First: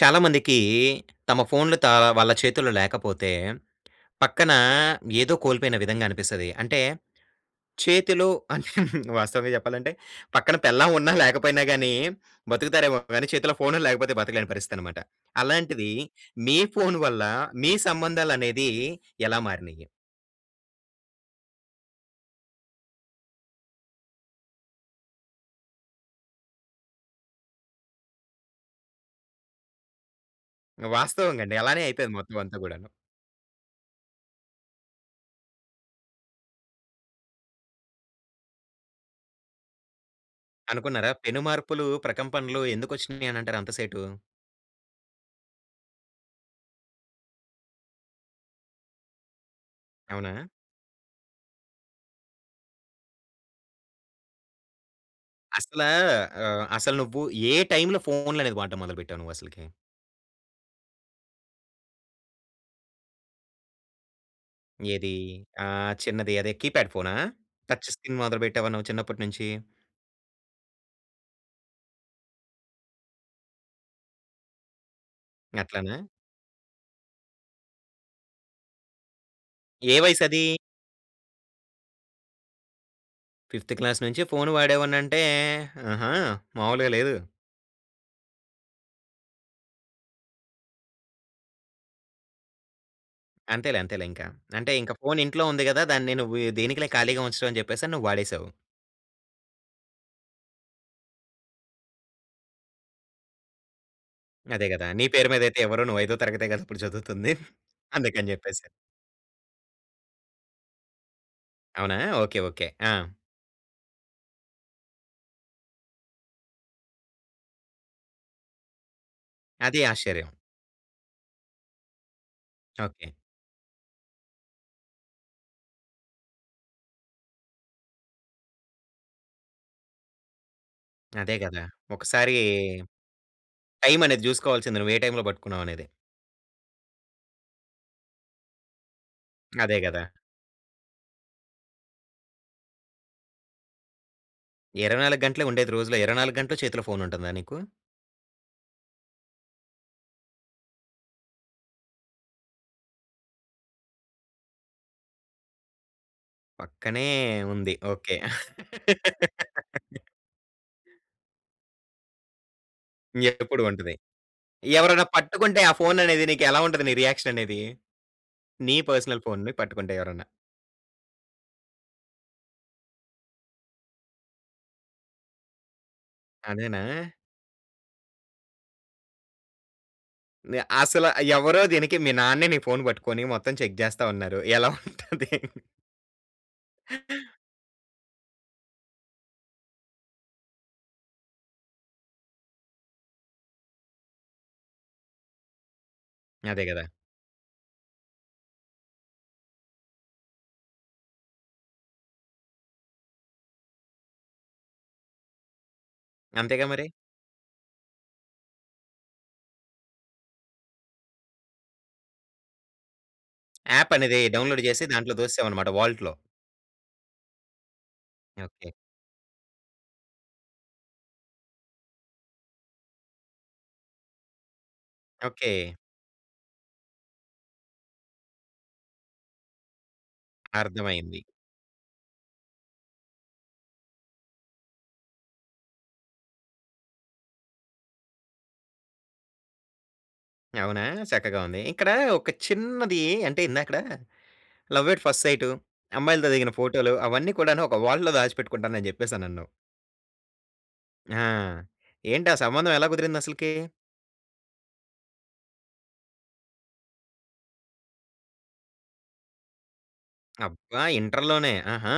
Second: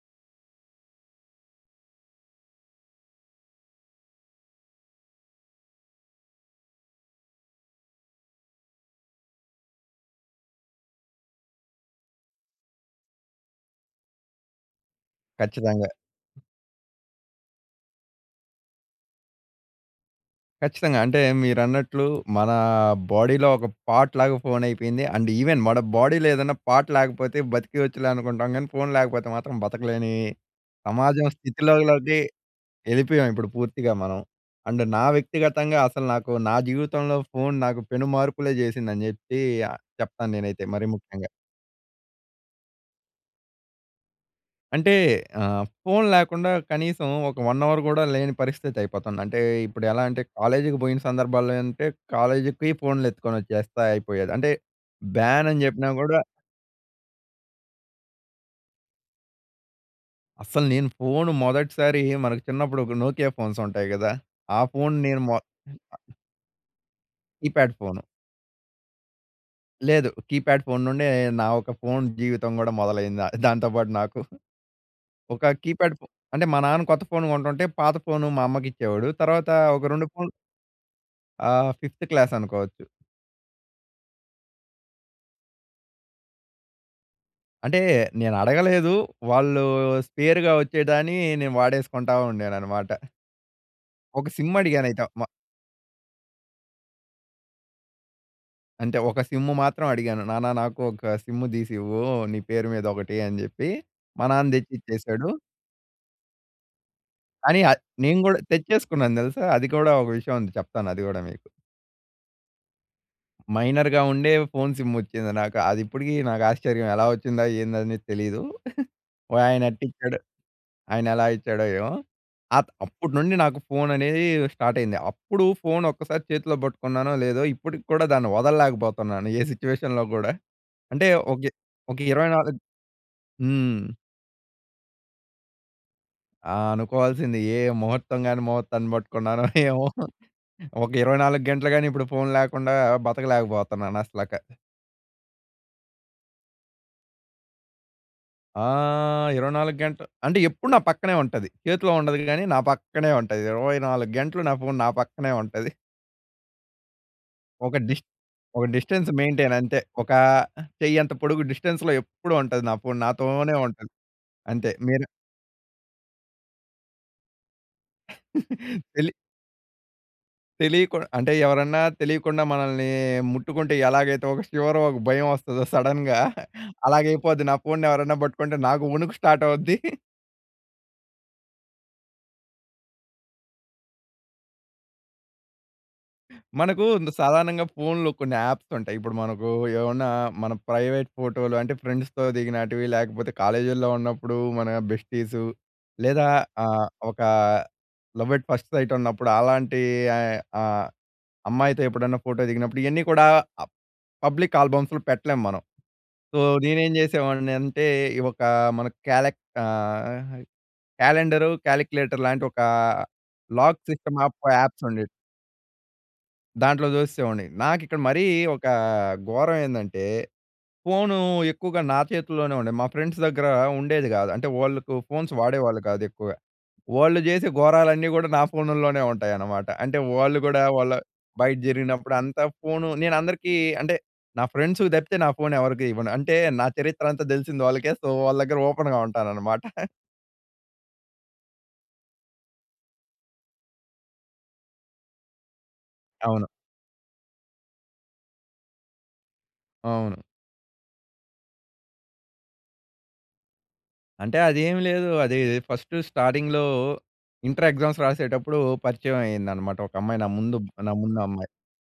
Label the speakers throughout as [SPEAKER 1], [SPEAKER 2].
[SPEAKER 1] చాలా మందికీ తమ ఫోన్‌లతో వాళ్ళ చేతుల్లో లేకపోతే పక్కనా ఏదో కోల్పోయిన విధంగా అనిపిస్తది. అంటే, చేతిలో వాస్తవంగ చెప్పాలంటే పక్కన పెళ్ళాం ఉన్నా లేకపోయినా గానీ, బ‌తుకుతారేమో గానీ చేతిల్లో ఫోనుల్లేకపోతే బ‌తకలేని పరిస్థితనమాట.
[SPEAKER 2] ఖచ్చితంగా.
[SPEAKER 1] అలాంటిదీ మీ ఫోన్ వల్లా మీ సంబంధాలనేదీ ఎలా మారినియి?
[SPEAKER 2] ఖచ్చితంగా. అంటే, మీరన్నట్లు మనా బాడీలో ఒక పార్ట్ లాగా ఫోనైపోయింది. అండ్ ఈవెన్ మన బాడీలో ఏదన్న పార్ట్ లేకపోతే బతికేయచ్చులే అనుకుంటాం గానీ, ఫోన్ లేకపోతే మాత్రం బతకలేనీ సమాజం
[SPEAKER 1] వాస్తవంగ అండి. అలానే అయిపోయింది
[SPEAKER 2] స్థితిలోకి
[SPEAKER 1] మొత్తం అంతా‌ కూడాను.
[SPEAKER 2] ఎ‌ళ్ళిపోయాం ఇప్పుడు పూర్తిగా మనం. అండ్ నా వ్యక్తిగతంగా అసలు నాకు నా జీవితంలో ఫోన్ నాకు పెనుమార్పులే చేసింది అని చెప్పీ చెప్తాను నేనైతే మరీ
[SPEAKER 1] అనుకున్నరా?
[SPEAKER 2] ముఖ్యంగా.
[SPEAKER 1] పెనుమార్పులూ, ప్రకంపనలు ఎందుకొచ్చినియి అని అంటారు అంత సేటు?
[SPEAKER 2] అంటే ఆహ్, ఫోన్ లేకుండా కనీసం ఒక 1 అవర్ కూడా లేని పరిస్థితి అయిపోతుంది. అంటే ఇప్పుడెలా అంటే
[SPEAKER 1] అవునా?
[SPEAKER 2] కాలేజ్‌కి బోయిన సందర్భాల్లో అంటే కాలేజ్‌కి పొయ్ ఫోన్‌లు ఎత్తుకొనొచ్చే‌స్తే అయిపోయేది. అంటే బ్యాన్ అని
[SPEAKER 1] అసలా
[SPEAKER 2] చెప్పినా కూడా
[SPEAKER 1] ఆహ్, అసలు నువ్వు ఏ టైమ్‌లో ఫోన్‌లనేది వాడటం మొదలు పెట్టావు నువ్వు అసలకి?
[SPEAKER 2] అస్సలు నేను ఫోను మొదటిసారీ మనకి చిన్నప్పుడొక నోకియా ఫోన్సుంటాయి గదా! ఆ ఫోన్‌ని
[SPEAKER 1] ఏదీ?
[SPEAKER 2] నేను వా
[SPEAKER 1] ఆహ్, చిన్నది అదే కీప్యాడ్ ఫోనా?
[SPEAKER 2] Keypad
[SPEAKER 1] touch
[SPEAKER 2] phone.
[SPEAKER 1] స్కిన్ మొదలుబెట్టావా నువ్వు చిన్నప్పటినుంచీ?
[SPEAKER 2] లేదు. కీప్యాడ్ ఫోన్ నుండే, నా ఒక ఫోన్ జీవితం గూడా మొదలైందా దాంతో పాటు నాకు. ఒక కీప్యాడ్
[SPEAKER 1] గట్లనా?
[SPEAKER 2] ఫో అంటే మా నాన్న కొత్త ఫోను కొంటుంటే, పాత ఫోను మా అమ్మకిచ్చేవోడు. తర్వాత ఒక
[SPEAKER 1] ఏ
[SPEAKER 2] 2 ఫోన్
[SPEAKER 1] వయసదీ?
[SPEAKER 2] ఆహ్, ఫిఫ్త్ క్లాసనుకోవచ్చు.
[SPEAKER 1] ఫిఫ్త్ క్లాస్ నుంచే ఫోను వాడావనంటే, ఆహా! మామూలుగా లేదు.
[SPEAKER 2] అంటే, నేనడగలేదు, వాళ్ళు స్పేరుగా వచ్చేదాని నేను వాడేసుకుంటా ఉండేననమాట.
[SPEAKER 1] అంతేలే, అంతేలే ఇంక.
[SPEAKER 2] ఒక సిమ్
[SPEAKER 1] అంటే, ఇంక
[SPEAKER 2] అడిగానయితే మా
[SPEAKER 1] ఫోనింట్లో ఉంది గదా! దాన్ని నువ్వు దేనికి‌లే ఖాళీగా ఉంచడం, అని జెప్పేసని నువ్వు వాడేశావు.
[SPEAKER 2] అంటే, ఒక సిమ్ము మాత్రం అడిగాను, "నాన్న నాకు ఒక సిమ్ము దీసివ్వూ, నీ పేరు మీదొకటి." అని జెప్పి. మా నాన్న
[SPEAKER 1] అదే గదా! నీ పేరు
[SPEAKER 2] తెచ్చిచ్చేసాడు.
[SPEAKER 1] మీదైతే ఇవ్వరు, నువ్వు ఐదో తరగతే గదిప్పుడు చదువుతుంది.
[SPEAKER 2] కానీ, ఆ నేను
[SPEAKER 1] అందుకని
[SPEAKER 2] గూడా
[SPEAKER 1] జెప్పేసి.
[SPEAKER 2] తెచ్చేసుకున్నాను దెలుసా! అది కూడా ఒక విషయం ఉంది. చెప్తాను అది గూడా మీకు.
[SPEAKER 1] అవునా! Okay okay. ఆ!
[SPEAKER 2] మైనర్‌గా ఉండే, ఫోన్ సిమ్మోచ్చింది నాక అదిప్పుడికీ నాకాశ్చర్యం, ఎలా వచ్చిందా! ఏందనేది తెలీదు.
[SPEAKER 1] అదీ
[SPEAKER 2] వాయనెట్టిచ్చాడో!
[SPEAKER 1] ఆశ్చర్యం.
[SPEAKER 2] ఆయనెలా ఇచ్చాడో ఏమో! ఆహ్, అప్పుడు
[SPEAKER 1] ఓకే.
[SPEAKER 2] నుండి నాకు ఫోననేదీ స్టార్టయింది. అప్పుడు ఫోనొక్కసారి చేతిలో బట్టుకున్నానో లేదో, ఇప్పటికి కూడా దాన్ని వదల్లేకబోతన్నాను, ఏ సిట్యుయేషన్‌లో గూడా. అంటే
[SPEAKER 1] అదే
[SPEAKER 2] ఒగ్గే
[SPEAKER 1] గదా!
[SPEAKER 2] ఒక ఇరవై
[SPEAKER 1] ఒకసారీ
[SPEAKER 2] నాలుగ్ హ్మ్.
[SPEAKER 1] టైమనేది జూసుకోవాల్సింది, నువ్వే టైంలో బట్టుకున్నావ్ అనేది?
[SPEAKER 2] ఆ! అనుకోవాల్సింది. ఏ ముహూర్తం గాని, ముహూర్తాన్ని పట్టుకున్నానో
[SPEAKER 1] అదే
[SPEAKER 2] ఏమో,
[SPEAKER 1] కదా!
[SPEAKER 2] ఒక 24 గంటలు గాని ఇప్పుడు ఫోన్ లేకుండా బతకలేకపోతున్నాను అసలకి.
[SPEAKER 1] 24 గంటలే ఉండేది రోజులో, 24 గంటలు చేతిలో ఫోన్ ఉంటుందా నీకు?
[SPEAKER 2] ఆహ్, 24 గంటలు అంటే, ఎప్పుడు నా పక్కనే ఉంటది. చేతిలో ఉండదు కానీ, నా పక్కనే ఉంటది. 24 గంటలు నా ఫోన్, నా పక్కనే ఉంటది.
[SPEAKER 1] పక్కనే ఉంది.
[SPEAKER 2] ఒక డిస్ట్
[SPEAKER 1] ఓకె.
[SPEAKER 2] ఒక డిస్టెన్స్ మెయింటెయిన్ అంతే. ఒకా చెయ్యి అంత పొడుగు డిస్టెన్స్‌లో ఎప్పుడు ఉంటది. నా ఫోన్ నాతోనే
[SPEAKER 1] ఎప్పుడూ
[SPEAKER 2] ఉంటది.
[SPEAKER 1] ఉంటది.
[SPEAKER 2] అంతే.
[SPEAKER 1] ఎవరైనా
[SPEAKER 2] [unintelligible]
[SPEAKER 1] పట్టుకుంటే ఆ ఫోన్ అనేది నీకు ఎలా ఉంటది, నీ రియాక్షన్ అనేది? నీ
[SPEAKER 2] తెలీ
[SPEAKER 1] పర్సనల్ ఫోన్‌‌‌‌‌‌‌ని పట్టుకుంటే ఎవరైనా?
[SPEAKER 2] తెలియకు అంటే ఎవరన్నా తెలియకుండా మనల్ని ముట్టుకుంటే, ఎలాగైతే ఒక శివర్, ఒక భయం వస్తదో, సడెన్‌గా.
[SPEAKER 1] అదేనా?
[SPEAKER 2] అలాగ అయిపోద్ది నా ఫోన్‌ని ఎవరైనా పట్టుకుంటే, నాకు వణుకు స్టార్ట్ అవుద్ది.
[SPEAKER 1] నీ అసలు ఎవరో దేనికి, మీ నాన్నే నీ ఫోన్ పట్టుకొని మొత్తం చెక్ చేస్తా ఉన్నారు, ఎలా ఉంటది?
[SPEAKER 2] మనకు సాధారణంగా ఫోన్‌లో కొన్ని యాప్స్ ఉంటాయి. ఇప్పుడు మనకు ఏమన్నా మన ప్రైవేట్ ఫోటోలు అంటే ఫ్రెండ్స్‌తో దిగినటివి, లేకపోతే కాలేజీలో ఉన్నప్పుడు మన బెస్టీసు లేదా
[SPEAKER 1] అదే కదా!
[SPEAKER 2] ఆహ్, ఒక లవ్ అట్ ఫస్ట్ సైట్ ఉన్నప్పుడు అలాంటి ఆహ్, అమ్మాయితో ఎప్పుడన్నా ఫోటో దిగినప్పుడు. ఇవన్నీ కూడా పబ్లిక్ ఆల్బమ్స్‌లో పెట్టలేం మనం. సో,
[SPEAKER 1] అంతేగా మరి.
[SPEAKER 2] నేనేం చేసేవాడిని అంటే, ఈ ఒక మన కాలె ఆహ్, క్యాలెండర్, క్యాలిక్యులేటర్‌లాంటి ఒక లాక్
[SPEAKER 1] యాప్
[SPEAKER 2] సిస్టమ్
[SPEAKER 1] అనేది డౌన్‌లోడ్ చేసి,
[SPEAKER 2] యాప్స్ ఉండేవి.
[SPEAKER 1] దాంట్లో తోసేసావ్ అన్నమాట, వాల్ట్‌‌‌‌‌‌‌లో.
[SPEAKER 2] దాంట్లో చూసేసేవాడిని. నాకిక్కడ మరీ ఒక
[SPEAKER 1] ఓకే.
[SPEAKER 2] ఘోరం ఏందంటే? ఫోను ఎక్కువగా నా చేతుల్లోనే ఉండేది. మా ఫ్రెండ్స్ దగ్గర ఉండేది కాదు. అంటే వాళ్ళకు ఫోన్స్
[SPEAKER 1] ఓకే.
[SPEAKER 2] వాడేవాళ్ళు కాదు ఎక్కువగా. వాళ్ళు చేసే ఘోరాలన్నీ గూడా నా ఫోనులోనే ఉంటాయన్నమాట. అంటే, వాళ్ళు గూడా వాళ్ళ
[SPEAKER 1] అర్థమైంది.
[SPEAKER 2] బయట జరిగినప్పుడు అంతా ఫోన్ నేను అందరికీ అంటే, నా ఫ్రెండ్స్‌కి తప్పితే నా ఫోన్ ఎవరికీ ఇవ్వను. అంటే, నా చరిత్ర అంతా తెలిసింది వాళ్ళకే. సో, వాళ్ళ దగ్గర ఓపెన్‌గా ఉంటాననమాట.
[SPEAKER 1] అవునా! చక్కగా ఉంది. ఇక్కడ ఒక చిన్నది అంటే, ఇందాకడ లవ్ ఎట్ ఫస్ట్ సైటు, అమ్మాయిలతో
[SPEAKER 2] అవును.
[SPEAKER 1] దిగిన ఫోటో‌లు, అవన్నీ కూడాను. ఒక వాల్ట్‌లో దాచిపెట్టుకుంటాను అని చెప్పేసనన్నావ్.
[SPEAKER 2] అవును.
[SPEAKER 1] ఆ! ఏంటా సంబంధం ఎలా కుదిరిందసలకి?
[SPEAKER 2] అంటే, అదేమి లేదు. అది ఫస్ట్ స్టార్టింగ్‌లో ఇంటర్ ఎగ్జామ్స్ రాసేటప్పుడు పరిచయం అయిందన్నమాట ఒక అమ్మాయి. నా ముందు
[SPEAKER 1] అబ్బా!
[SPEAKER 2] నా ముందు అమ్మాయి.
[SPEAKER 1] ఇంటర్‌లోనే. ఆహా!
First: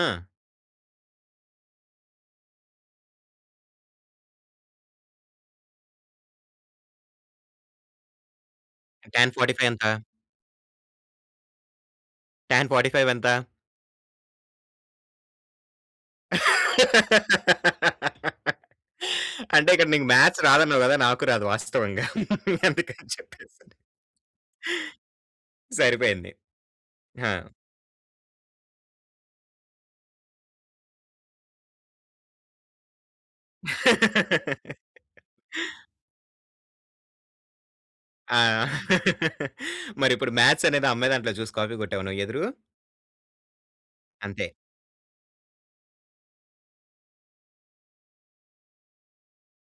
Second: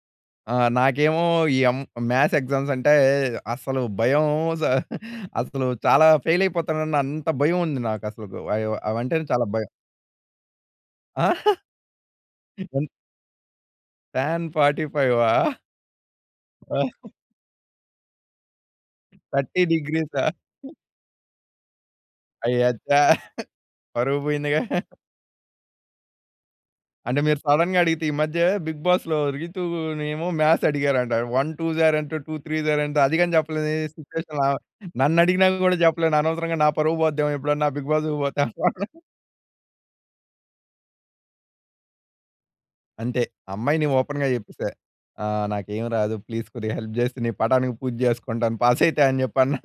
[SPEAKER 2] ఆ! నాకేమో ఈ అం మ్యాథ్స్ ఎగ్జామ్స్ అంటే, అసలు భయం. స అసలు చాలా ఫెయిలయిపోతానన్న అంత భయం ఉంది నాకు అసలుకు. అయో అవంటేనే
[SPEAKER 1] టాన్
[SPEAKER 2] చాలా
[SPEAKER 1] 45
[SPEAKER 2] భయం.
[SPEAKER 1] ఎంత?
[SPEAKER 2] ఆ!
[SPEAKER 1] టాన్
[SPEAKER 2] [unintelligible]
[SPEAKER 1] 45 ఎంత?
[SPEAKER 2] టాన్ ఫార్టి ఫైవా? ఆ! 30
[SPEAKER 1] అంటే, ఇక్కడ నీకు
[SPEAKER 2] డిగ్రీసా?
[SPEAKER 1] మాథ్స్ రాదన్నావ్ కదా! నాకు రాదు వాస్తవంగ.
[SPEAKER 2] అయ్యా! ఛా!
[SPEAKER 1] అందుకని చెప్పేసి.
[SPEAKER 2] పరువు పోయిందిగా.
[SPEAKER 1] సరిపోయింది.
[SPEAKER 2] అంటే,
[SPEAKER 1] హా!
[SPEAKER 2] మీరు సడెన్‌గా అడిగితే. ఈ మధ్య బిగ్ బాస్‌లో రీతూ‌నేమో మాథ్స్ అడిగారంట. వన్ టూ‌స్ ఆర్ ఎంత? టూ త్రీ‌స్ ఆర్ ఎంత? అది కూడా చెప్పలేని సిట్యుయేషన్‌‌లో ఆమ. నన్ను అడిగిన కూడా చెప్పలేను. అనవసరంగా నా పరువు పోద్దేమో ఎప్పుడన్నా బిగ్ బాస్
[SPEAKER 1] ఆ!
[SPEAKER 2] పోతే.
[SPEAKER 1] మరి ఇప్పుడు మాథ్స్ అనేది ఆ అమ్మాయ్ దాంట్లో చూసి కాపీ కొట్టావా? నువ్వు ఎదురు?
[SPEAKER 2] అంతే అమ్మాయిని ఓపెన్‌గా
[SPEAKER 1] అంతే.
[SPEAKER 2] చెప్పేసా, "ఆహ్, నాకు ఏమి రాదు ప్లీజ్ కొద్దిగా హెల్ప్ చేస్తే, నీ పటానికి పూజ చేసుకుంటాను పాసైతే అని చెప్పి అన్నా.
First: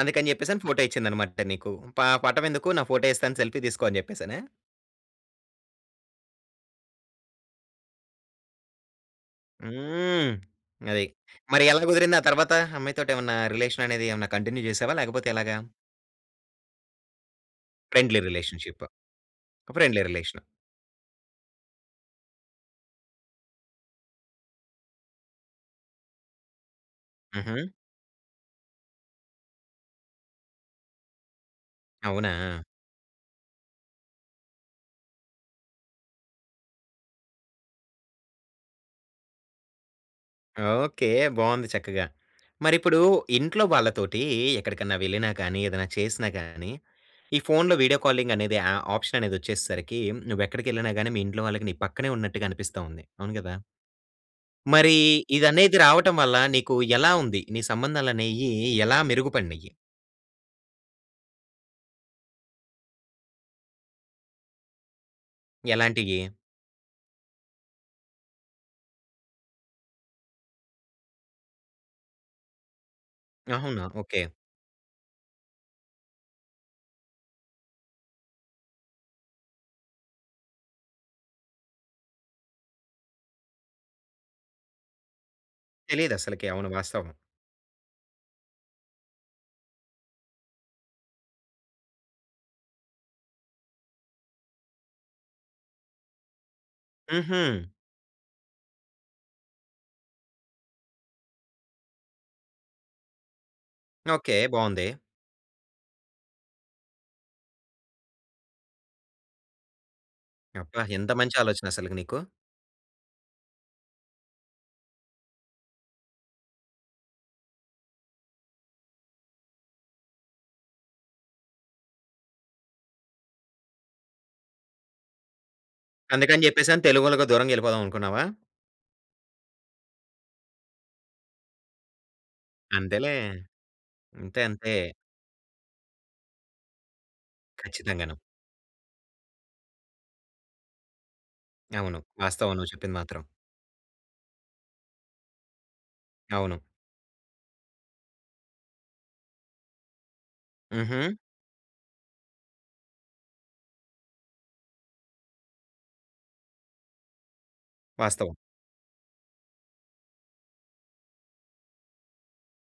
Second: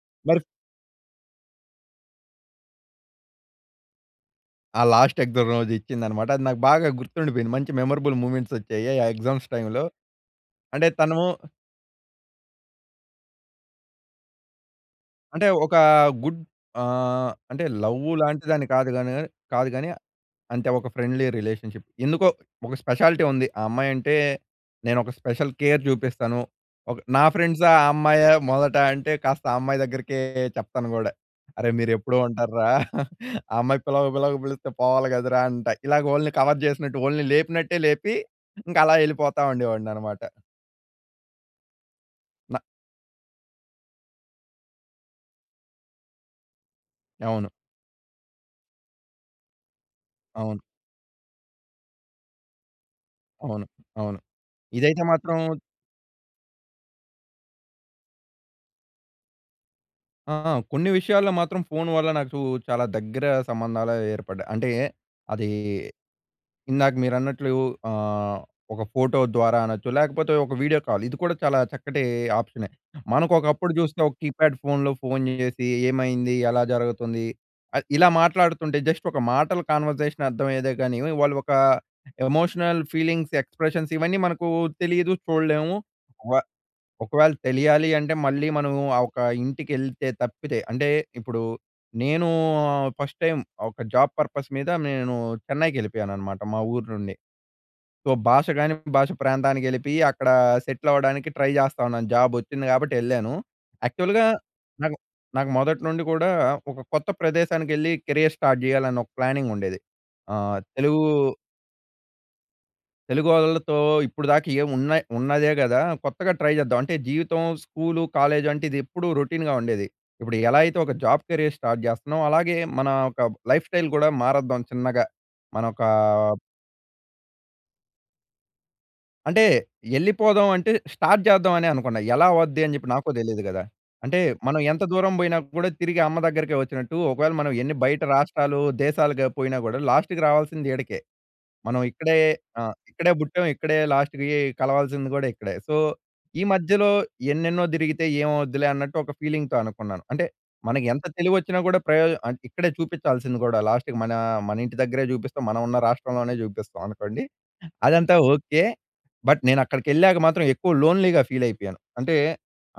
[SPEAKER 1] అందుకని
[SPEAKER 2] మరి ఫ్
[SPEAKER 1] చెప్పే‌సని ఫోటో ఇచ్చింది అన్నమాట తను నీకు. ప పటం ఎందుకు నా ఫోటో ఇస్తాను సెల్ఫీ తీసుకో అని చెప్పే‌సనా?
[SPEAKER 2] ఆ! లాస్ట్ ఎక్సామ్ రోజు ఇచ్చింది అన్నమాట. అది నాకు బాగా గుర్తుండిపోయింది మంచి మెమరబుల్ మూవ్మెంట్సోచ్చాయి ఆ ఎగ్జామ్స్ టైమ్‌లో.
[SPEAKER 1] హ్మ్.
[SPEAKER 2] అంటే
[SPEAKER 1] అది.
[SPEAKER 2] త‌ను
[SPEAKER 1] మరి ఎలా కుదిరింది ఆ తర్వాత? ఆ అమ్మాయి తోటి ఏమన్నా రిలేషన్ అనేది ఏమన్నా కంటిన్యూ చేసావా లేకపోతే
[SPEAKER 2] అంటే
[SPEAKER 1] ఎలాగా?
[SPEAKER 2] ఒక గుడ్ ఆహ్, అంటే లవ్
[SPEAKER 1] ఫ్రెండ్లీ
[SPEAKER 2] లాంటి దాన్ని
[SPEAKER 1] రిలేషన్‌షిప్.
[SPEAKER 2] కాదు గాని కాని, కాదు గాని
[SPEAKER 1] ఫ్రెండ్లీ రిలేషన్.
[SPEAKER 2] అం‌తే ఒక ఫ్రెండ్లీ రిలేషన్షిప్. ఎందుకో ఒక స్పెషాలిటీ ఉంది. ఆ అమ్మాయి అంటే, నేను ఒక స్పెషల్ కేర్ చూపిస్తాను. ఒక నా
[SPEAKER 1] హుహు.
[SPEAKER 2] ఫ్రెండ్సా ఆ అమ్మాయా మొదట అంటే కాస్త ఆ అమ్మాయి దగ్గరికే చెప్తాను కూడా. "అరె! మీరు ఎప్పు‌డు
[SPEAKER 1] అవునా!
[SPEAKER 2] ఉంటా‌ర్రా ఆ అమ్మాయి పిలవక పిలవ‌క పిలిస్తే పోవాలి కదరా" అంట. ఇలాగ వోల్ని కవర్ చేసినట్టు వోల్ని లేపినట్టే లేపి ఇంకా అలా వెళ్ళిపోతా ఉండేవాడిని అన్నమాట.
[SPEAKER 1] ఓకే. బాగుంది చక్కగా.
[SPEAKER 2] నా
[SPEAKER 1] మరి ఇప్పుడు ఇంట్లో వాళ్ళతోటి ఎక్కడికన్నా వెళ్ళినా గాని, ఏదైనా చేసినా గాని ఈ
[SPEAKER 2] అవును.
[SPEAKER 1] ఫోన్‌లో వీడియో కాలింగ్ అనేది యా ఆప్షన్ అనేదోచ్చేసేసరికి నువ్వు
[SPEAKER 2] అవును.
[SPEAKER 1] ఎక్కడికెళ్ళినా గాని మీ ఇంట్లో వాళ్ళకి నీ పక్కనే ఉన్నట్టుగా అనిపిస్తుంది. అవును కదా?
[SPEAKER 2] అవును. అవును.
[SPEAKER 1] మరి
[SPEAKER 2] ఇదైతే మాత్రం
[SPEAKER 1] ఇదనేది రావటం వల్ల నీకు ఎలా ఉంది? నీ సంబంధాలు అనేయి ఎలా మెరుగుపడినాయి?
[SPEAKER 2] ఆ! ఆ! కొన్ని విషయాల్లో మాత్రం ఫోన్ వల్ల నాకు చాలా దగ్గర సంబంధాలే ఏర్పడ్డాయి. అంటే అదీ
[SPEAKER 1] ఎలాంటియి?
[SPEAKER 2] ఇందాక మీరన్నట్లు ఆహ్, ఒక ఫోటో ద్వారా అనొచ్చు లేకపోతే ఒక వీడియో కాల్. ఇది కూడా చాలా చక్కటి ఆప్షనె. మనకు ఒకప్పుడు
[SPEAKER 1] అవునా?
[SPEAKER 2] చూస్తే ఒక
[SPEAKER 1] ఓకే.
[SPEAKER 2] కీప్యాడ్ ఫోన్‌లో ఫోన్ చేసి, "ఏమైంది? ఎలా జరుగుతుంది?" ఆహ్, ఇలా మాట్లాడుతుంటే జస్ట్ ఒక మాటల కన్వర్జేషన్ అర్థమయ్యేదే గాని వాళ్ళు ఒక ఎమోషనల్ ఫీలింగ్స్ ఎక్స్ప్రెషన్స్ ఇవన్నీ మనకు తెలీదు. చూడలేము.
[SPEAKER 1] తెలియదు
[SPEAKER 2] ఒ
[SPEAKER 1] అసలకే అవును వాస్తవం.
[SPEAKER 2] ఒకవేళ తెలియాలి అంటే మళ్ళీ మనము ఆ ఒక ఇంటికి ఎళ్తే తప్పితే, అంటే ఇప్పుడు నేను ఆహ్, ఫస్ట్ టైమ్ ఒక జాబ్ పర్పస్ మీద నేను చెన్నైకెళ్ళిపోయానన్నమాట మా ఊరు నుండి.
[SPEAKER 1] హుహు.
[SPEAKER 2] సో, భాషగాని భాష ప్రాంతానికి ఎళ్ళిపోయి అక్కడ సెటిల్ అవ్వడానికి ట్రై జేస్తా ఉన్నాను. జాబ్ వచ్చింది కాబట్టి ఎళ్ళాను. యాక్చువల్‌గా
[SPEAKER 1] ఓకే. బావుంది.
[SPEAKER 2] నాకు, నాకు మొదటి నుండి కూడా ఒక కొత్త ప్రదేశానికి ఎళ్లి కెరియర్ స్టార్ట్ చేయాలి అన్న ఒక ప్లానింగ్ ఉండేది. ఆహ్,
[SPEAKER 1] అబ్బా!
[SPEAKER 2] తెలుగు
[SPEAKER 1] ఎంత మంచి ఆలోచన అసలుకు నీకు?
[SPEAKER 2] తెలుగోళ్లతో ఇప్పడు దాకా ఏమి ఉన్నాయ్ ఉన్నదే కదా కొత్తగా ట్రై చేద్దాం. అంటే జీవితం స్కూలు, కాలేజ్ అంటే ఇది ఎప్పుడు రొటీన్‌గా ఉండేది. ఇప్పుడు ఎలా అయితే ఒక జాబ్ కెరియర్ స్టార్ట్ చేస్తున్నామో అలాగే మన ఓక లైఫ్ స్టైల్ కూడా మారద్దాం చిన్నగా. మన ఒక
[SPEAKER 1] అందుకని చెప్పేసి అని తెలుగోళ్ళకు దూరంగా ఎళ్ళిపోదాం అనుకున్నావా?
[SPEAKER 2] అంటే ఎళ్ళిపోదాం అంటే స్టార్ట్ చేద్దాం అనే అనుకున్నా. ఎలా అవుద్ది అని చెప్పి నాకు
[SPEAKER 1] అంతేలే.
[SPEAKER 2] తెలియదు గదా! అంటే
[SPEAKER 1] అంతే,
[SPEAKER 2] 'మనం
[SPEAKER 1] అంతే.
[SPEAKER 2] ఎంత దూరం పోయినా కూడా తిరిగి అమ్మ దగ్గరికే వచ్చినట్టు', ఒకవేళ మనం ఎన్ని బయట
[SPEAKER 1] ఖచ్చితంగాను.
[SPEAKER 2] రాష్ట్రాలు, దేశాలుగ పోయినా గూడా లాస్ట్‌కి రావాల్సింది ఈడకే. మనం
[SPEAKER 1] అవును.
[SPEAKER 2] ఇక్కడే
[SPEAKER 1] వాస్తవం నువ్వు
[SPEAKER 2] ఆహ్,
[SPEAKER 1] చెప్పింది
[SPEAKER 2] ఇక్కడే
[SPEAKER 1] మాత్రం.
[SPEAKER 2] పుట్టాం ఇక్కడే లాస్ట్‌కి కలవాల్సింది కూడా ఇక్కడే. సో, ఈ
[SPEAKER 1] అవును.
[SPEAKER 2] మధ్యలో ఎన్నెన్నో తిరిగితే ఏమవుద్దిలే అన్నట్టు ఒక ఫీలింగ్‌తో అనుకున్నాను. అంటే మనకు ఎంత
[SPEAKER 1] హుహు.
[SPEAKER 2] తెలివోచ్చినా కూడా ప్రయోజ అన్ ఇక్కడే చూపించాల్సింది కూడా లాస్ట్‌కి మన మన ఇంటి దగ్గరే చూపిస్తాం, మనం ఉన్న రాష్ట్రంలోనే చూపిస్తాం అనుకోండి. అదంతా
[SPEAKER 1] వాస్తవం.
[SPEAKER 2] ఓకే. బట్ నేనక్కడికెళ్ళాక మాత్రం ఎక్కువ లోన్లీ‌గా ఫీలైపోయాను. అంటే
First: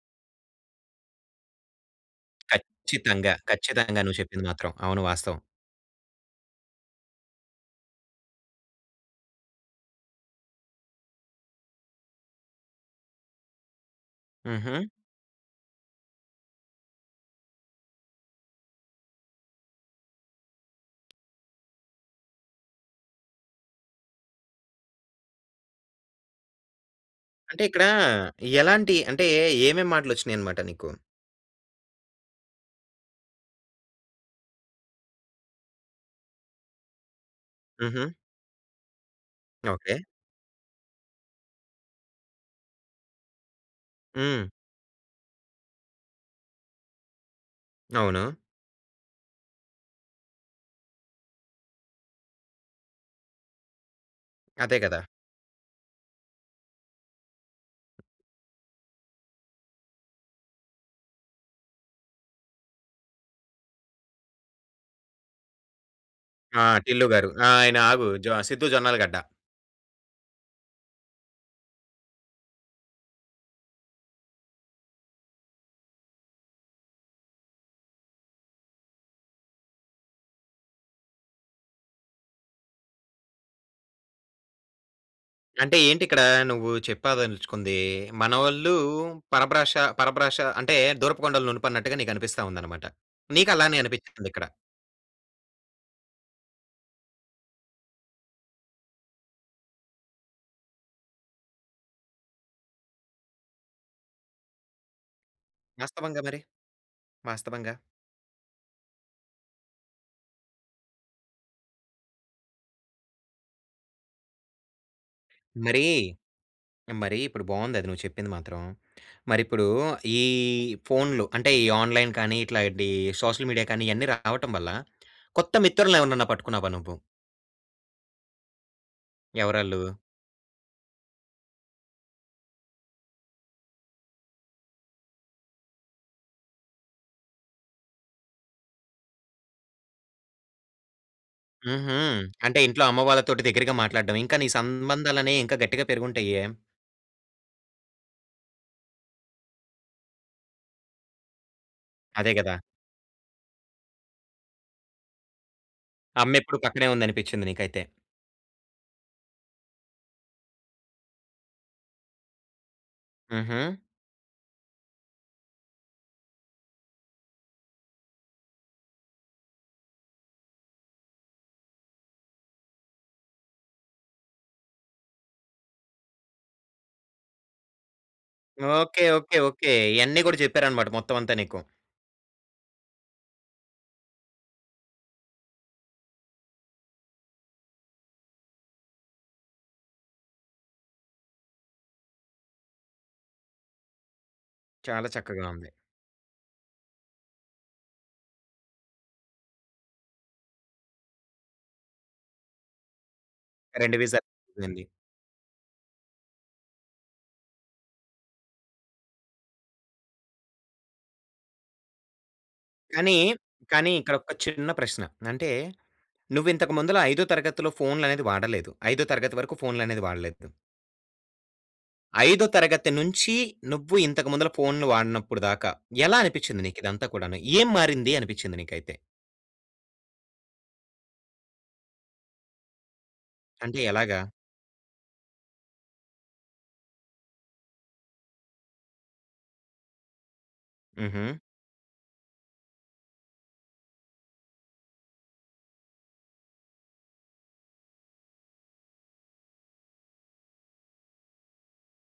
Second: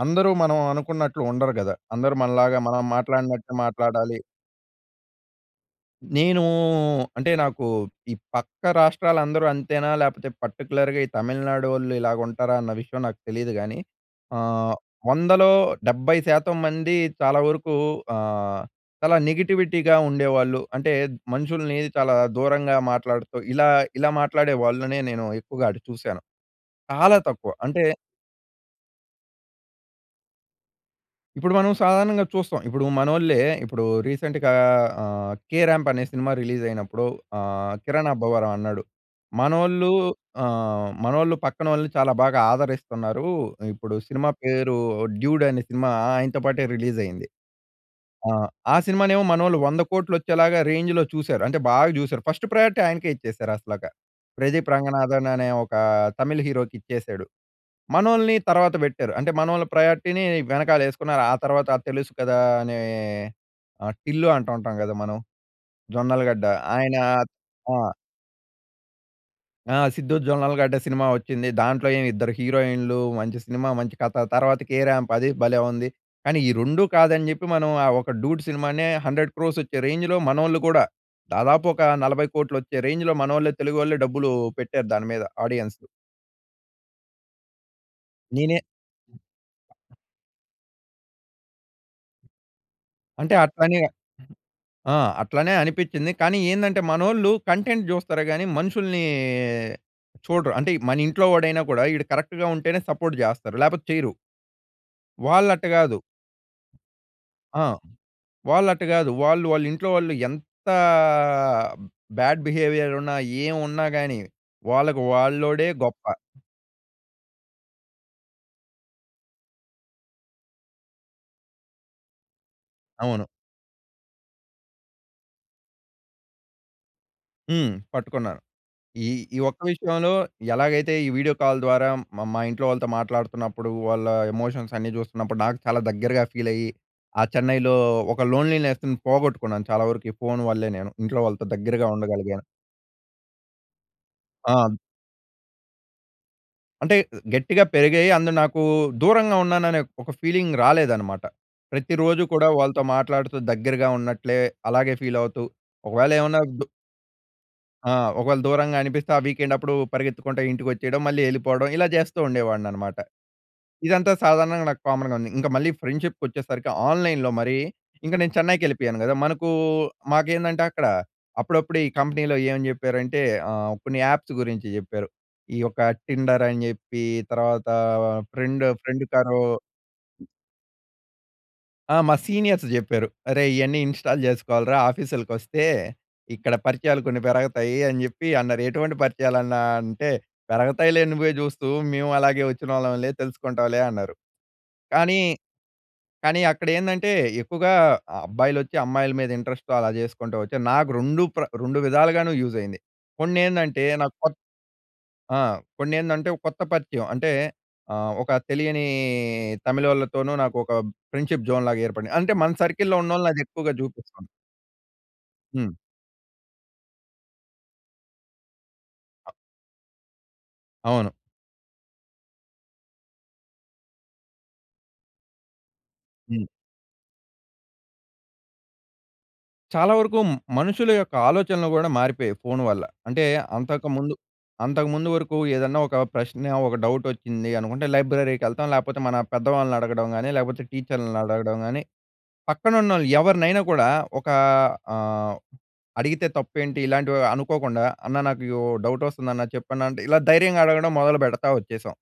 [SPEAKER 2] అందరూ మనం అనుకున్నట్లు ఉండరు గదా! అందరూ మనలాగా మనం
[SPEAKER 1] ఖచ్చితంగా.
[SPEAKER 2] మాట్లాడినట్టు
[SPEAKER 1] ఖచ్చితంగా
[SPEAKER 2] మాట్లాడాలి
[SPEAKER 1] నువ్వు చెప్పింది మాత్రం. అవును వాస్తవం.
[SPEAKER 2] నేను అంటే నాకు ఈ పక్క రాష్ట్రాలందరూ అంతేనా లేకపోతే పర్టిక్యులర్‌గా ఈ తమిళనాడోళ్ళు ఇలాగా ఉంటారా? అన్న విషయం నాకు తెలీదు గానీ, ఆహ్,
[SPEAKER 1] హుహు.
[SPEAKER 2] 100లో 70% మంది చాలా వరకు ఆహ్, చాలా నెగటివిటీగా ఉండేవాళ్ళు. అంటే మనుషుల్ని చాలా దూరంగా మాట్లాడుతూ ఇలా ఇలా మాట్లాడే వాళ్ళనే నేను ఎక్కువగా ఆటు చూశాను. చాలా తక్కువ
[SPEAKER 1] అంటే
[SPEAKER 2] అంటే
[SPEAKER 1] ఇక్కడ ఎలాంటి అంటే ఏమేం మాటలు వచ్చినాయి అనమాట నీకు?
[SPEAKER 2] ఇప్పుడు మనం సాధారణంగా చూస్తాం. ఇప్పుడు మనోళ్ళే, ఇప్పుడు రీసెంట్‌గా ఆహ్, 'కేరాంప్' అనే సినిమా రిలీజ్ అయినప్పుడు ఆహ్,
[SPEAKER 1] హుహు.
[SPEAKER 2] 'కిరణ్ అబ్బవరం' అన్నాడు. మనోళ్ళూ
[SPEAKER 1] ఓకే.
[SPEAKER 2] ఆహ్, మనోళ్ళు పక్కనోళ్ళని చాలా బాగా ఆదరిస్తున్నారూ. ఇప్పుడు సినిమా
[SPEAKER 1] హ్మ్.
[SPEAKER 2] పేరు 'డ్యూడ్' అనే సినిమా ఆయనతో పాటే రిలీజ్ అయింది.
[SPEAKER 1] అవును.
[SPEAKER 2] ఆహ్, ఆ సినిమానేమో మనోళ్లు 100,00,00,000 వచ్చేలాగా రేంజ్‌లో చూసారు. అంటే బాగ చూసారు. ఫస్ట్ ప్రయారిటీ ఆయనకే ఇచ్చేసారు అసలక. 'ప్రదీప్
[SPEAKER 1] అదే కదా!
[SPEAKER 2] రంగనాథన్' అనే ఒకా తమిళ్ హీరోకి ఇచ్చేసాడు. మనోళ్ళని తర్వాత పెట్టారు అంటే మనోళ్ళ ప్రయారిటీని వెనకాలేసుకున్నారు. ఆ తర్వాత 'తెలుసు కదా' అనే ఆహ్, టిల్లు అంటుంటాం కదా, మనం 'జొన్నలగడ్డ'
[SPEAKER 1] ఆ!
[SPEAKER 2] ఆయనా
[SPEAKER 1] టిల్లు గారు
[SPEAKER 2] ఆ!
[SPEAKER 1] ఆయన ఆగు జొ 'సిద్దు జొన్నలగడ్డ.'
[SPEAKER 2] ఆ! 'సిద్దు జొన్నలగడ్డ' సినిమా వచ్చింది. దాంట్లో ఏమి ఇద్దరు హీరోయిన్‌‌లు మంచి సినిమా, మంచి కథ తర్వాత 'కేరాంప్' అది భలే ఉంది. కానీ ఈ 2 కాదని చెప్పి మనం ఆ! ఒక 'డూడ్' సినిమానే 100,00,00,000 వచ్చే రేంజ్‌లో మనోళ్ళు కూడా దాదాపు ఒక 40,00,00,000 వచ్చే రేంజ్‌లో మనోళ్లే తెలుగువాళ్లే డబ్బులు పెట్టారు దాని మీద
[SPEAKER 1] అంటే,
[SPEAKER 2] ఆడియన్స్.
[SPEAKER 1] ఏంటి ఇక్కడ నువ్వు చెప్పాదల్చుకుందీ
[SPEAKER 2] నేనే
[SPEAKER 1] మనోళ్ళూ పరభ్రషా పరభ్రష అంటే దూరపు కొండలు నునుపు అన్నట్టుగా నీకు అనిపిస్తా ఉందన్నమాట.
[SPEAKER 2] అంటే
[SPEAKER 1] నీకు అలానే
[SPEAKER 2] అట్లనే
[SPEAKER 1] అనిపించింది ఇక్కడా?
[SPEAKER 2] ఆ! అట్లనే అనిపిచింది కానీ ఏందంటే, మనోళ్ళు కంటెంట్ చూస్తారు కానీ మనుషుల్నీ చూడరు. అంటే మన ఇంట్లో వాడైనా కూడా, ఈడు కరెక్ట్‌గా ఉంటేనే సపోర్ట్ చేస్తారు లేకపోతే చేయరు. వాళ్ళట్ట కాదు.
[SPEAKER 1] వాస్తవంగా మరి?
[SPEAKER 2] ఆ!
[SPEAKER 1] వాస్తవంగా?
[SPEAKER 2] వాళ్ళట్ట కాదు! వాళ్ళు వాళ్ళింట్లో వాళ్ళు ఎంతా బ్యాడ్ బిహేవియర్ ఉన్నా, ఏమున్నా గాని వాళ్ళకి వాళ్ళోడే
[SPEAKER 1] మరీ,
[SPEAKER 2] గొప్ప.
[SPEAKER 1] మరీ ఇప్పుడు బావుంది అది నువ్వు చెప్పింది మాత్రం. మరిప్పుడూ ఈ ఫోన్‌లు అంటే ఈ ఆన్‌లైన్ కానీ, ఇట్లాంటీ
[SPEAKER 2] అవును.
[SPEAKER 1] సోషల్ మీడియా కానీ ఇయన్నీ రావటం వల్ల కొత్త మిత్రుల్ని ఎవరినైనా పట్టుకున్నావా నువ్వు?
[SPEAKER 2] హ్మ్. పట్టుకున్నారు. ఈ ఈ ఒక్క
[SPEAKER 1] ఎవరాళ్ళు?
[SPEAKER 2] విషయంలో ఎలాగైతే ఈ వీడియో కాల్ ద్వారా మా మా ఇంట్లో వాళ్ళతో మాట్లాడుతున్నప్పుడు వాళ్ళ ఎమోషన్స్ అన్నీ చూస్తున్నప్పుడు నాకు చాలా దగ్గరగా ఫీల్ అయ్యి ఆ చెన్నైలో ఒక లోన్లీనెస్‌ని పోగొట్టుకున్నాను చాలా వరకు ఈ ఫోన్ వల్లే నేను ఇంట్లో వాళ్ళతో దగ్గరగా
[SPEAKER 1] హుహు.
[SPEAKER 2] ఉండగలిగేను.
[SPEAKER 1] అంటే ఇంట్లో అమ్మ వాళ్ళతోటి దగ్గరగా మాట్లాడడం ఇంకా నీ
[SPEAKER 2] ఆ!
[SPEAKER 1] సంబంధాలనేవి ఇంకా గట్టిగా పెరిగి ఉంటాయే?
[SPEAKER 2] అంటే గట్టిగా పెరిగాయి. అందులో నాకు దూరంగా ఉన్నాను అనే ఒక ఫీలింగ్ రాలేదన్నమాట. ప్రతి రోజు
[SPEAKER 1] అదే
[SPEAKER 2] కూడా
[SPEAKER 1] కదా!
[SPEAKER 2] వాళ్ళతో మాట్లాడుతూ దగ్గరగా ఉన్నట్లే అలాగే ఫీల్ అవుతూ ఒకవేళ ఏమన్నా
[SPEAKER 1] అమ్మ ఎప్పుడు
[SPEAKER 2] దూ
[SPEAKER 1] పక్కనే ఉందనిపించింది నీకైతే.
[SPEAKER 2] ఆ! ఒకవేళ దూరంగా అనిపిస్తే ఆ వీకెండ్ అప్పుడు పరిగెత్తుకుంటే ఇంటికి వచ్చేయడం మళ్ళీ ఎళ్ళిపోవడం ఇలా చేస్తూ ఉండేవాడినన్నమాట.
[SPEAKER 1] హుహు.
[SPEAKER 2] ఇదంతా సాధారణంగా నాకు కామన్‌గా ఉంది. ఇంకా మళ్ళీ ఫ్రెండ్షిప్‌కొచ్చేసరికి ఆన్‍లైన్‍లో మరి ఇంక నేను చెన్నైకి వెళ్ళిపోయాను కదా! మనకు మాకేందంటే అక్కడ అప్పుడప్పుడు ఈ కంపెనీలో ఏం చెప్పారంటే ఆహ్ కొన్ని యాప్స్ గురించి చెప్పారు. ఈ యొక్క టిండర్ అని చెప్పి తర్వాత ఫ్రెండ్
[SPEAKER 1] ఓకె.
[SPEAKER 2] Friend
[SPEAKER 1] okay.
[SPEAKER 2] కరో
[SPEAKER 1] ఓకె. ఇవన్నీ కూడా చెప్పారన్నమాట మొత్తం అంతా నీకు.
[SPEAKER 2] ఆ! మా సీనియర్స్ చెప్పారు. "అరేయ్! ఇవన్నీ ఇంస్టాల్ చేసుకోవాలి ఆఫీస్‌లకి వస్తే. ఇక్కడ పరిచయాలు కొన్ని పెరగతాయి" అని చెప్పి అన్నారు. ఎటువంటి పరిచయాలు అన్న అంటే, "పెరుగుతాయిలే నువ్వే చూస్తూ. మేము అలాగే వచ్చినాళ్ళంలే తెలుసుకుంటావులే" అన్నారు.
[SPEAKER 1] చాలా
[SPEAKER 2] కానీ
[SPEAKER 1] చక్కగా ఉంది.
[SPEAKER 2] కానీ అక్కడ ఏందంటే ఎక్కువగా అబ్బాయిలు వచ్చి అమ్మాయిల మీద ఇంటరెస్ట్‌తో అలా చేసుకుంటూ వచ్చిరు. నాకు 2 ప్ర 2 విధాలుగాను యూజ్ అయింది. కొన్ని ఏందంటే
[SPEAKER 1] 2
[SPEAKER 2] నాకు
[SPEAKER 1] విధాలుగా
[SPEAKER 2] కొత్త
[SPEAKER 1] యూస్ అయింది.
[SPEAKER 2] ఆ! కొన్ని ఏందంటే ఒక కొత్త పరిచయం అంటే ఆహ్, ఒక తెలియని తమిళోళ్లతోను నాకు ఒక ఫ్రెండ్షిప్‌జోన్‌లాగా ఏర్పడింది. అంటే మన సర్కిల్‌లో
[SPEAKER 1] కానీ,
[SPEAKER 2] ఉన్నోళ్ళని అది ఎక్కువగా
[SPEAKER 1] కానీ, ఇక్కడ
[SPEAKER 2] చూపిస్తుంది.
[SPEAKER 1] ఒక చిన్న ప్రశ్న. అంటే
[SPEAKER 2] హ్మ్.
[SPEAKER 1] నువ్వు ఇంతకు ముందల ఐదో తరగతిలో ఫోన్‌లు అనేది వాడలేదు. ఐదో తరగతి వరకు ఫోన్‌లనేది వాడలేదు.
[SPEAKER 2] అవును.
[SPEAKER 1] ఐదో తరగతి నుంచి నువ్వు ఇంతకు ముందల ఫోన్‌లు వాడనప్పుడు దాకా ఎలా
[SPEAKER 2] హ్మ్.
[SPEAKER 1] అనిపిచ్చింది నీకు ఇదంతా కూడాను? ఏం మారింది అనిపిచ్చింది నీకైతే?
[SPEAKER 2] చాలా వరుకూ మనుషులు యొక్క ఆలోచనలు గూడా మారిపొయ్యాయి ఫోన్ వల్ల. అంటే
[SPEAKER 1] అంటే
[SPEAKER 2] అంతకు ముందు,
[SPEAKER 1] ఎలాగా?
[SPEAKER 2] అంతకు ముందు వరుకు ఏదన్నా ఒక ప్రశ్న ఒక డౌట్ వచ్చింది అనుకుంటే, లైబ్రరీకి ఎళ్తాం లేపోతే మన పెద్దవాళ్ళని అడగడం గానీ లేపోతే టీచర్‌లని
[SPEAKER 1] హుహు.
[SPEAKER 2] అడగడం గానీ, పక్కనున్నోళ్ళు ఎవరినైనా కూడా ఒకా ఆహ్, అడిగితే తప్పేంటి ఇలాంటివి అనుకోకుండా అన్నా నాకు యో డౌట్ వస్తందన్నా చెప్పన్నా అంటే ఇలా ధైర్యంగా అడగడం మొదలుపెడతా వచ్చేశాం.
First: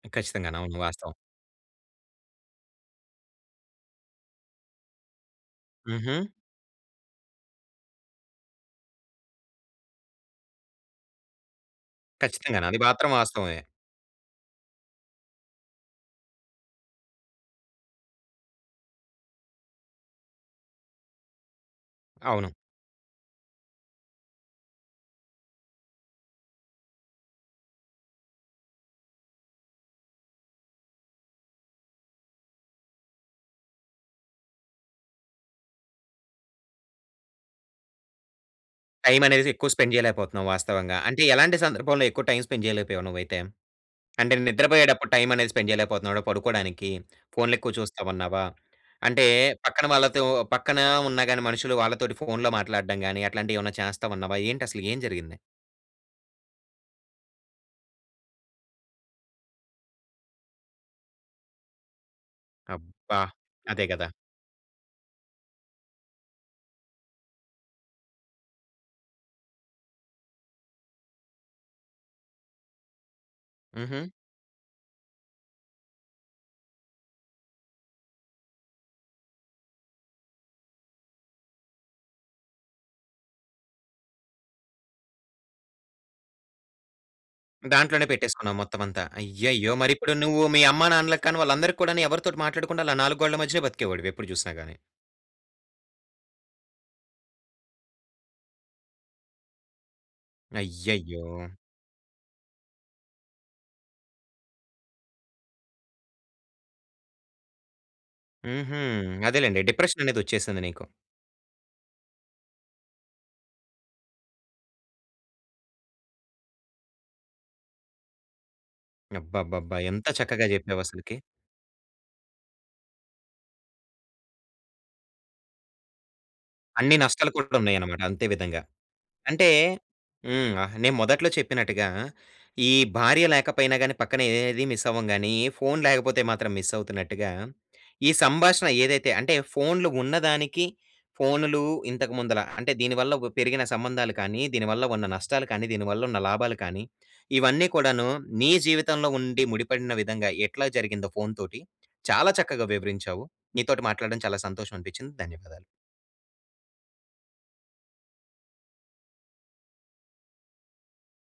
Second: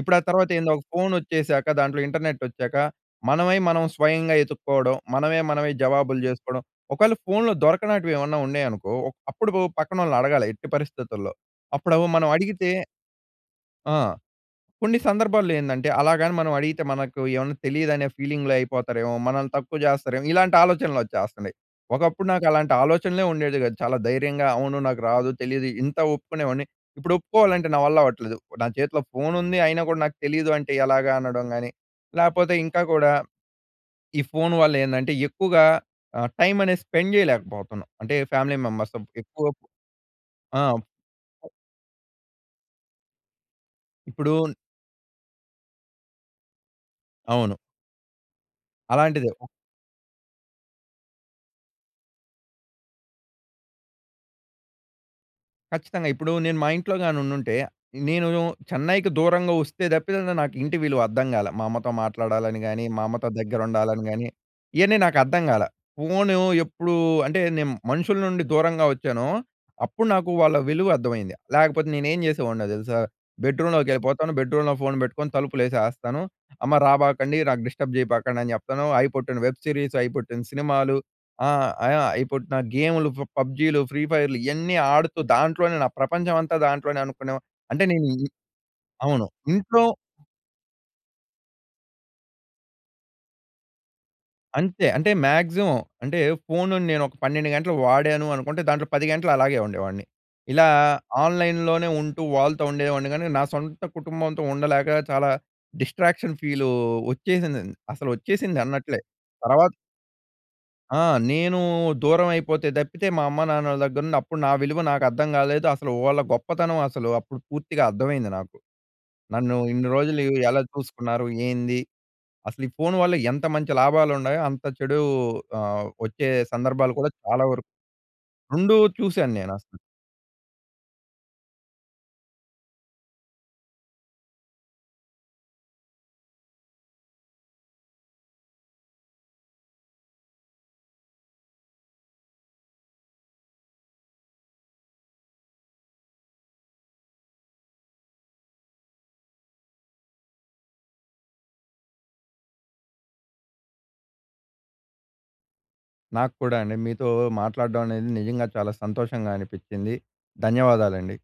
[SPEAKER 2] ఇప్పుడు ఆ తర్వాత
[SPEAKER 1] ఖచ్చితంగాను.
[SPEAKER 2] ఏందో
[SPEAKER 1] అవును.
[SPEAKER 2] ఒక ఫోన్
[SPEAKER 1] వాస్తవం.
[SPEAKER 2] వచ్చేశాక దాంట్లో ఇంటర్నెట్ వచ్చాక మనమై మనం స్వయంగా ఎతుక్కోడం, మనమే మనమే జవాబులు
[SPEAKER 1] హుహు.
[SPEAKER 2] చేసుకోడం. ఒకవేళ ఫోన్‌లో దొరకనాటివి ఏవన్నా ఉన్నాయి అనుకో అప్పుడు బో పక్కనోళ్ళని అడగాలి ఎట్టి పరిస్థితుల్లో. అప్పుడవు మనం
[SPEAKER 1] ఖచ్చితంగాను.
[SPEAKER 2] అడిగితే
[SPEAKER 1] అది మాత్రం వాస్తవమే.
[SPEAKER 2] ఆ! కొన్ని సందర్భాల్లో ఏందంటే అలాగని మనం అడిగితే మనకు ఏవన్నా తెలీదు అనే ఫీలింగ్‌లో అయిపోతారేమో, మనల్ని తక్కువ చేస్తారేమో ఇలాంటి ఆలోచనలు వచ్చేస్తన్నయి. ఒకప్పుడు నాకు
[SPEAKER 1] అవును.
[SPEAKER 2] అలాంటి ఆలోచనలే ఉండేది కాదు. చాలా ధైర్యంగా అవును నాకు రాదు. తెలీదు. ఇంత ఒప్పుకునేవాడిని. ఇప్పుడు ఒప్పుకోవాలంటే నా వల్ల అవ్వట్లేదు. నా చేతిలో ఫోన్ ఉంది. అయినా గూడా నాకు తెలీదు అంటే ఎలాగా అనడం గానీ లేపోతే ఇంకా గూడా ఈ ఫోన్ వల్ల ఏందంటే ఎక్కువుగా ఆహ్, టైమ్ అనేది స్పెండ్ చెయ్యలేకపోతన్నాం. అంటే ఫ్యామిలీ మెంబర్స్ సమ్
[SPEAKER 1] టైమ్
[SPEAKER 2] ఎక్కువ
[SPEAKER 1] అనేది ఎక్కువ స్పెండ్ చెయ్యలేకపోతన్నావు
[SPEAKER 2] ఆ!
[SPEAKER 1] వాస్తవంగా. అంటే ఎలాంటి సందర్భంలో ఎక్కువ టైమ్ స్పెండ్ చెయ్యలేపోయావు నువ్వైతే? అంటే
[SPEAKER 2] ఇప్పుడూన్
[SPEAKER 1] నిద్రపొయ్యేటప్పుడు టైమ్ అనేది స్పెండ్ చెయ్యలేకపోతున్నావా పడుకోడానికి? ఫోన్‌లు
[SPEAKER 2] అవును.
[SPEAKER 1] ఎక్కువ చూస్తావన్నావా? అంటే
[SPEAKER 2] అలాంటిదే.
[SPEAKER 1] పక్కన వాళ్ళతో పక్కన ఉన్నా గానీ మనుషులు వాళ్ళతోటి ఫోన్‌లో మాట్లాడడం గానీ అట్లాంటివి ఏవన్నా చేస్తావన్నావా? ఏంటి అసలు ఏం జరిగింది?
[SPEAKER 2] ఖచ్చితంగ! ఇప్పుడు నేను మా ఇంట్లో గాని ఉండుంటే. నేను చెన్నైకి దూరంగా వస్తే తప్పితే నాకు ఇంటి విలువ అర్ధం కాలే. మా అమ్మతో మాట్లాడాలని గాని, మా
[SPEAKER 1] అబ్బా!
[SPEAKER 2] అమ్మతో దగ్గర
[SPEAKER 1] అదే
[SPEAKER 2] ఉండాలని
[SPEAKER 1] కదా!
[SPEAKER 2] గాని ఇయన్నీ నాకు అర్థం కాలా. ఫోన్ ఎప్పుడూ అంటే నేను మనుషుల నుండి దూరంగా వచ్చానో, అప్పుడు నాకు వాళ్ళ విలువ అర్థమైంది. లేకపోతే నేను ఏం చేసేవాడినో తెలుసా? బెడ్‌రూమ్‌లోకి
[SPEAKER 1] హుహు.
[SPEAKER 2] వెళ్ళిపోతాను బెడ్‌రూమ్‌లో ఫోన్ పెట్టుకొని. తలుపులు వేసేస్తాను. అమ్మ రాబాకండి, నాకు డిస్టర్బ్ చేయబాకండి" అని చెప్తాను. అయి పుట్టిన వెబ్ సీరీస్. అయి పుట్టిన సినిమాలు. ఆ! ఆ! అయి పుట్టిన గేమ్‌లు. ఫ పబ్జీలు, ఫ్రీ ఫైర్‌లు ఇయన్నీ ఆడుతూ దాంట్లోనే, నా ప్రపంచం అంతా దాంట్లోనే అనుకునే అంటే
[SPEAKER 1] దాంట్లోనే
[SPEAKER 2] నేను ఈ
[SPEAKER 1] పెట్టేసుకున్నాం మొత్తం అంతా.
[SPEAKER 2] అవును.
[SPEAKER 1] అయ్యయ్యో!
[SPEAKER 2] ఇంట్లో
[SPEAKER 1] మరి ఇప్పుడు నువ్వు, మీ అమ్మ నాన్నలకి కానీ, వాళ్ళందరికీ కూడాను ఎవరితోటి మాట్లాడకుండా అలా నాలుగు గోడల మధ్యనే బ్రతికేవాడివి ఎప్పుడు చూసినా గాని.
[SPEAKER 2] అంతే, అంటే మాక్సిమం. అంటే ఫోన్ నేను ఒక 12 గంటలు వాడాను అనుకుంటే, దాంట్లో 10 గంటలు అలాగే ఉండేవాడిని. ఇలా
[SPEAKER 1] అయ్యయ్యో!
[SPEAKER 2] ఆన్‌లైన్‌లోనే ఉంటూ, వాళ్ళతో ఉండేవాడిని. కాని నా సొంత కుటుంబంతో ఉండలేక చాలా డిస్ట్రాక్షన్ ఫీలు వచ్చేసింది. అసలు వచ్చేసింది.
[SPEAKER 1] హుహు.
[SPEAKER 2] అన్నట్లే
[SPEAKER 1] అదేలెండి.
[SPEAKER 2] తర్వాత
[SPEAKER 1] డిప్రెషన్ అనేది వచ్చేసింది నీకు.
[SPEAKER 2] ఆ! నేను దూరం అయిపోతే తప్పితే, మా అమ్మానాన్నల దగ్గర నుండి అప్పుడు నా విలువ నాకు అర్థం కాలేదు. అసలు వాళ్ళ గొప్పతనం అసలు, అప్పుడు పూర్తిగా అర్థమైంది నాకు. నన్ను
[SPEAKER 1] అబ్బబ్బబ్బా!
[SPEAKER 2] ఇన్ని
[SPEAKER 1] ఎంత
[SPEAKER 2] రోజులు
[SPEAKER 1] చక్కగా
[SPEAKER 2] ఎలా
[SPEAKER 1] చెప్పావు అసలకి.
[SPEAKER 2] చూసుకున్నారు? ఏంది. అసలు ఈ ఫోన్ వల్ల ఎంత మంచి లాభాలు ఉన్నాయో. అంత చెడు ఆహ్, వచ్చే సందర్భాలు
[SPEAKER 1] అన్ని
[SPEAKER 2] కూడా
[SPEAKER 1] నష్టాలు
[SPEAKER 2] చాలా
[SPEAKER 1] కూడా
[SPEAKER 2] వరకు
[SPEAKER 1] ఉన్నాయి అన్నమాట అంతే విధంగా.
[SPEAKER 2] రెండు చూసాను
[SPEAKER 1] అంటే
[SPEAKER 2] నేను అసలు.
[SPEAKER 1] హ్మ్. ఆహ్, నేను మొదట్లో చెప్పినట్టుగా, ఈ భార్య లేకపోయినా కానీ పక్కన ఏది మిస్ అవ్వము గాని. ఫోన్ లేకపోతే మాత్రం మిస్ అవుతున్నట్టుగా. ఈ సంభాషణ ఏదైతే, అంటే ఫోన్‌లు ఉన్నదానికి, ఫోన్‌లు ఇంతకు ముందుల అంటే దీనివల్ల ఒక పెరిగిన సంబంధాలు కానీ, దీనివల్ల ఉన్న నష్టాలు కానీ, దీనివల్ల ఉన్న లాభాలు కానీ, ఇవన్నీ కూడాను నీ జీవితంలో ఉండి, ముడిపడిన విధంగా ఎట్లా జరిగిందో ఫోన్ తోటి చాలా చక్కగా వివరించావు. నీతోటి మాట్లాడడం చాలా సంతోషం అనిపించింది. ధన్యవాదాలు.
[SPEAKER 2] నాకు కూడా అండి. మీతో మాట్లాడడం అనేది నిజంగా చాలా సంతోషంగా అనిపించింది. ధన్యవాదాలండి.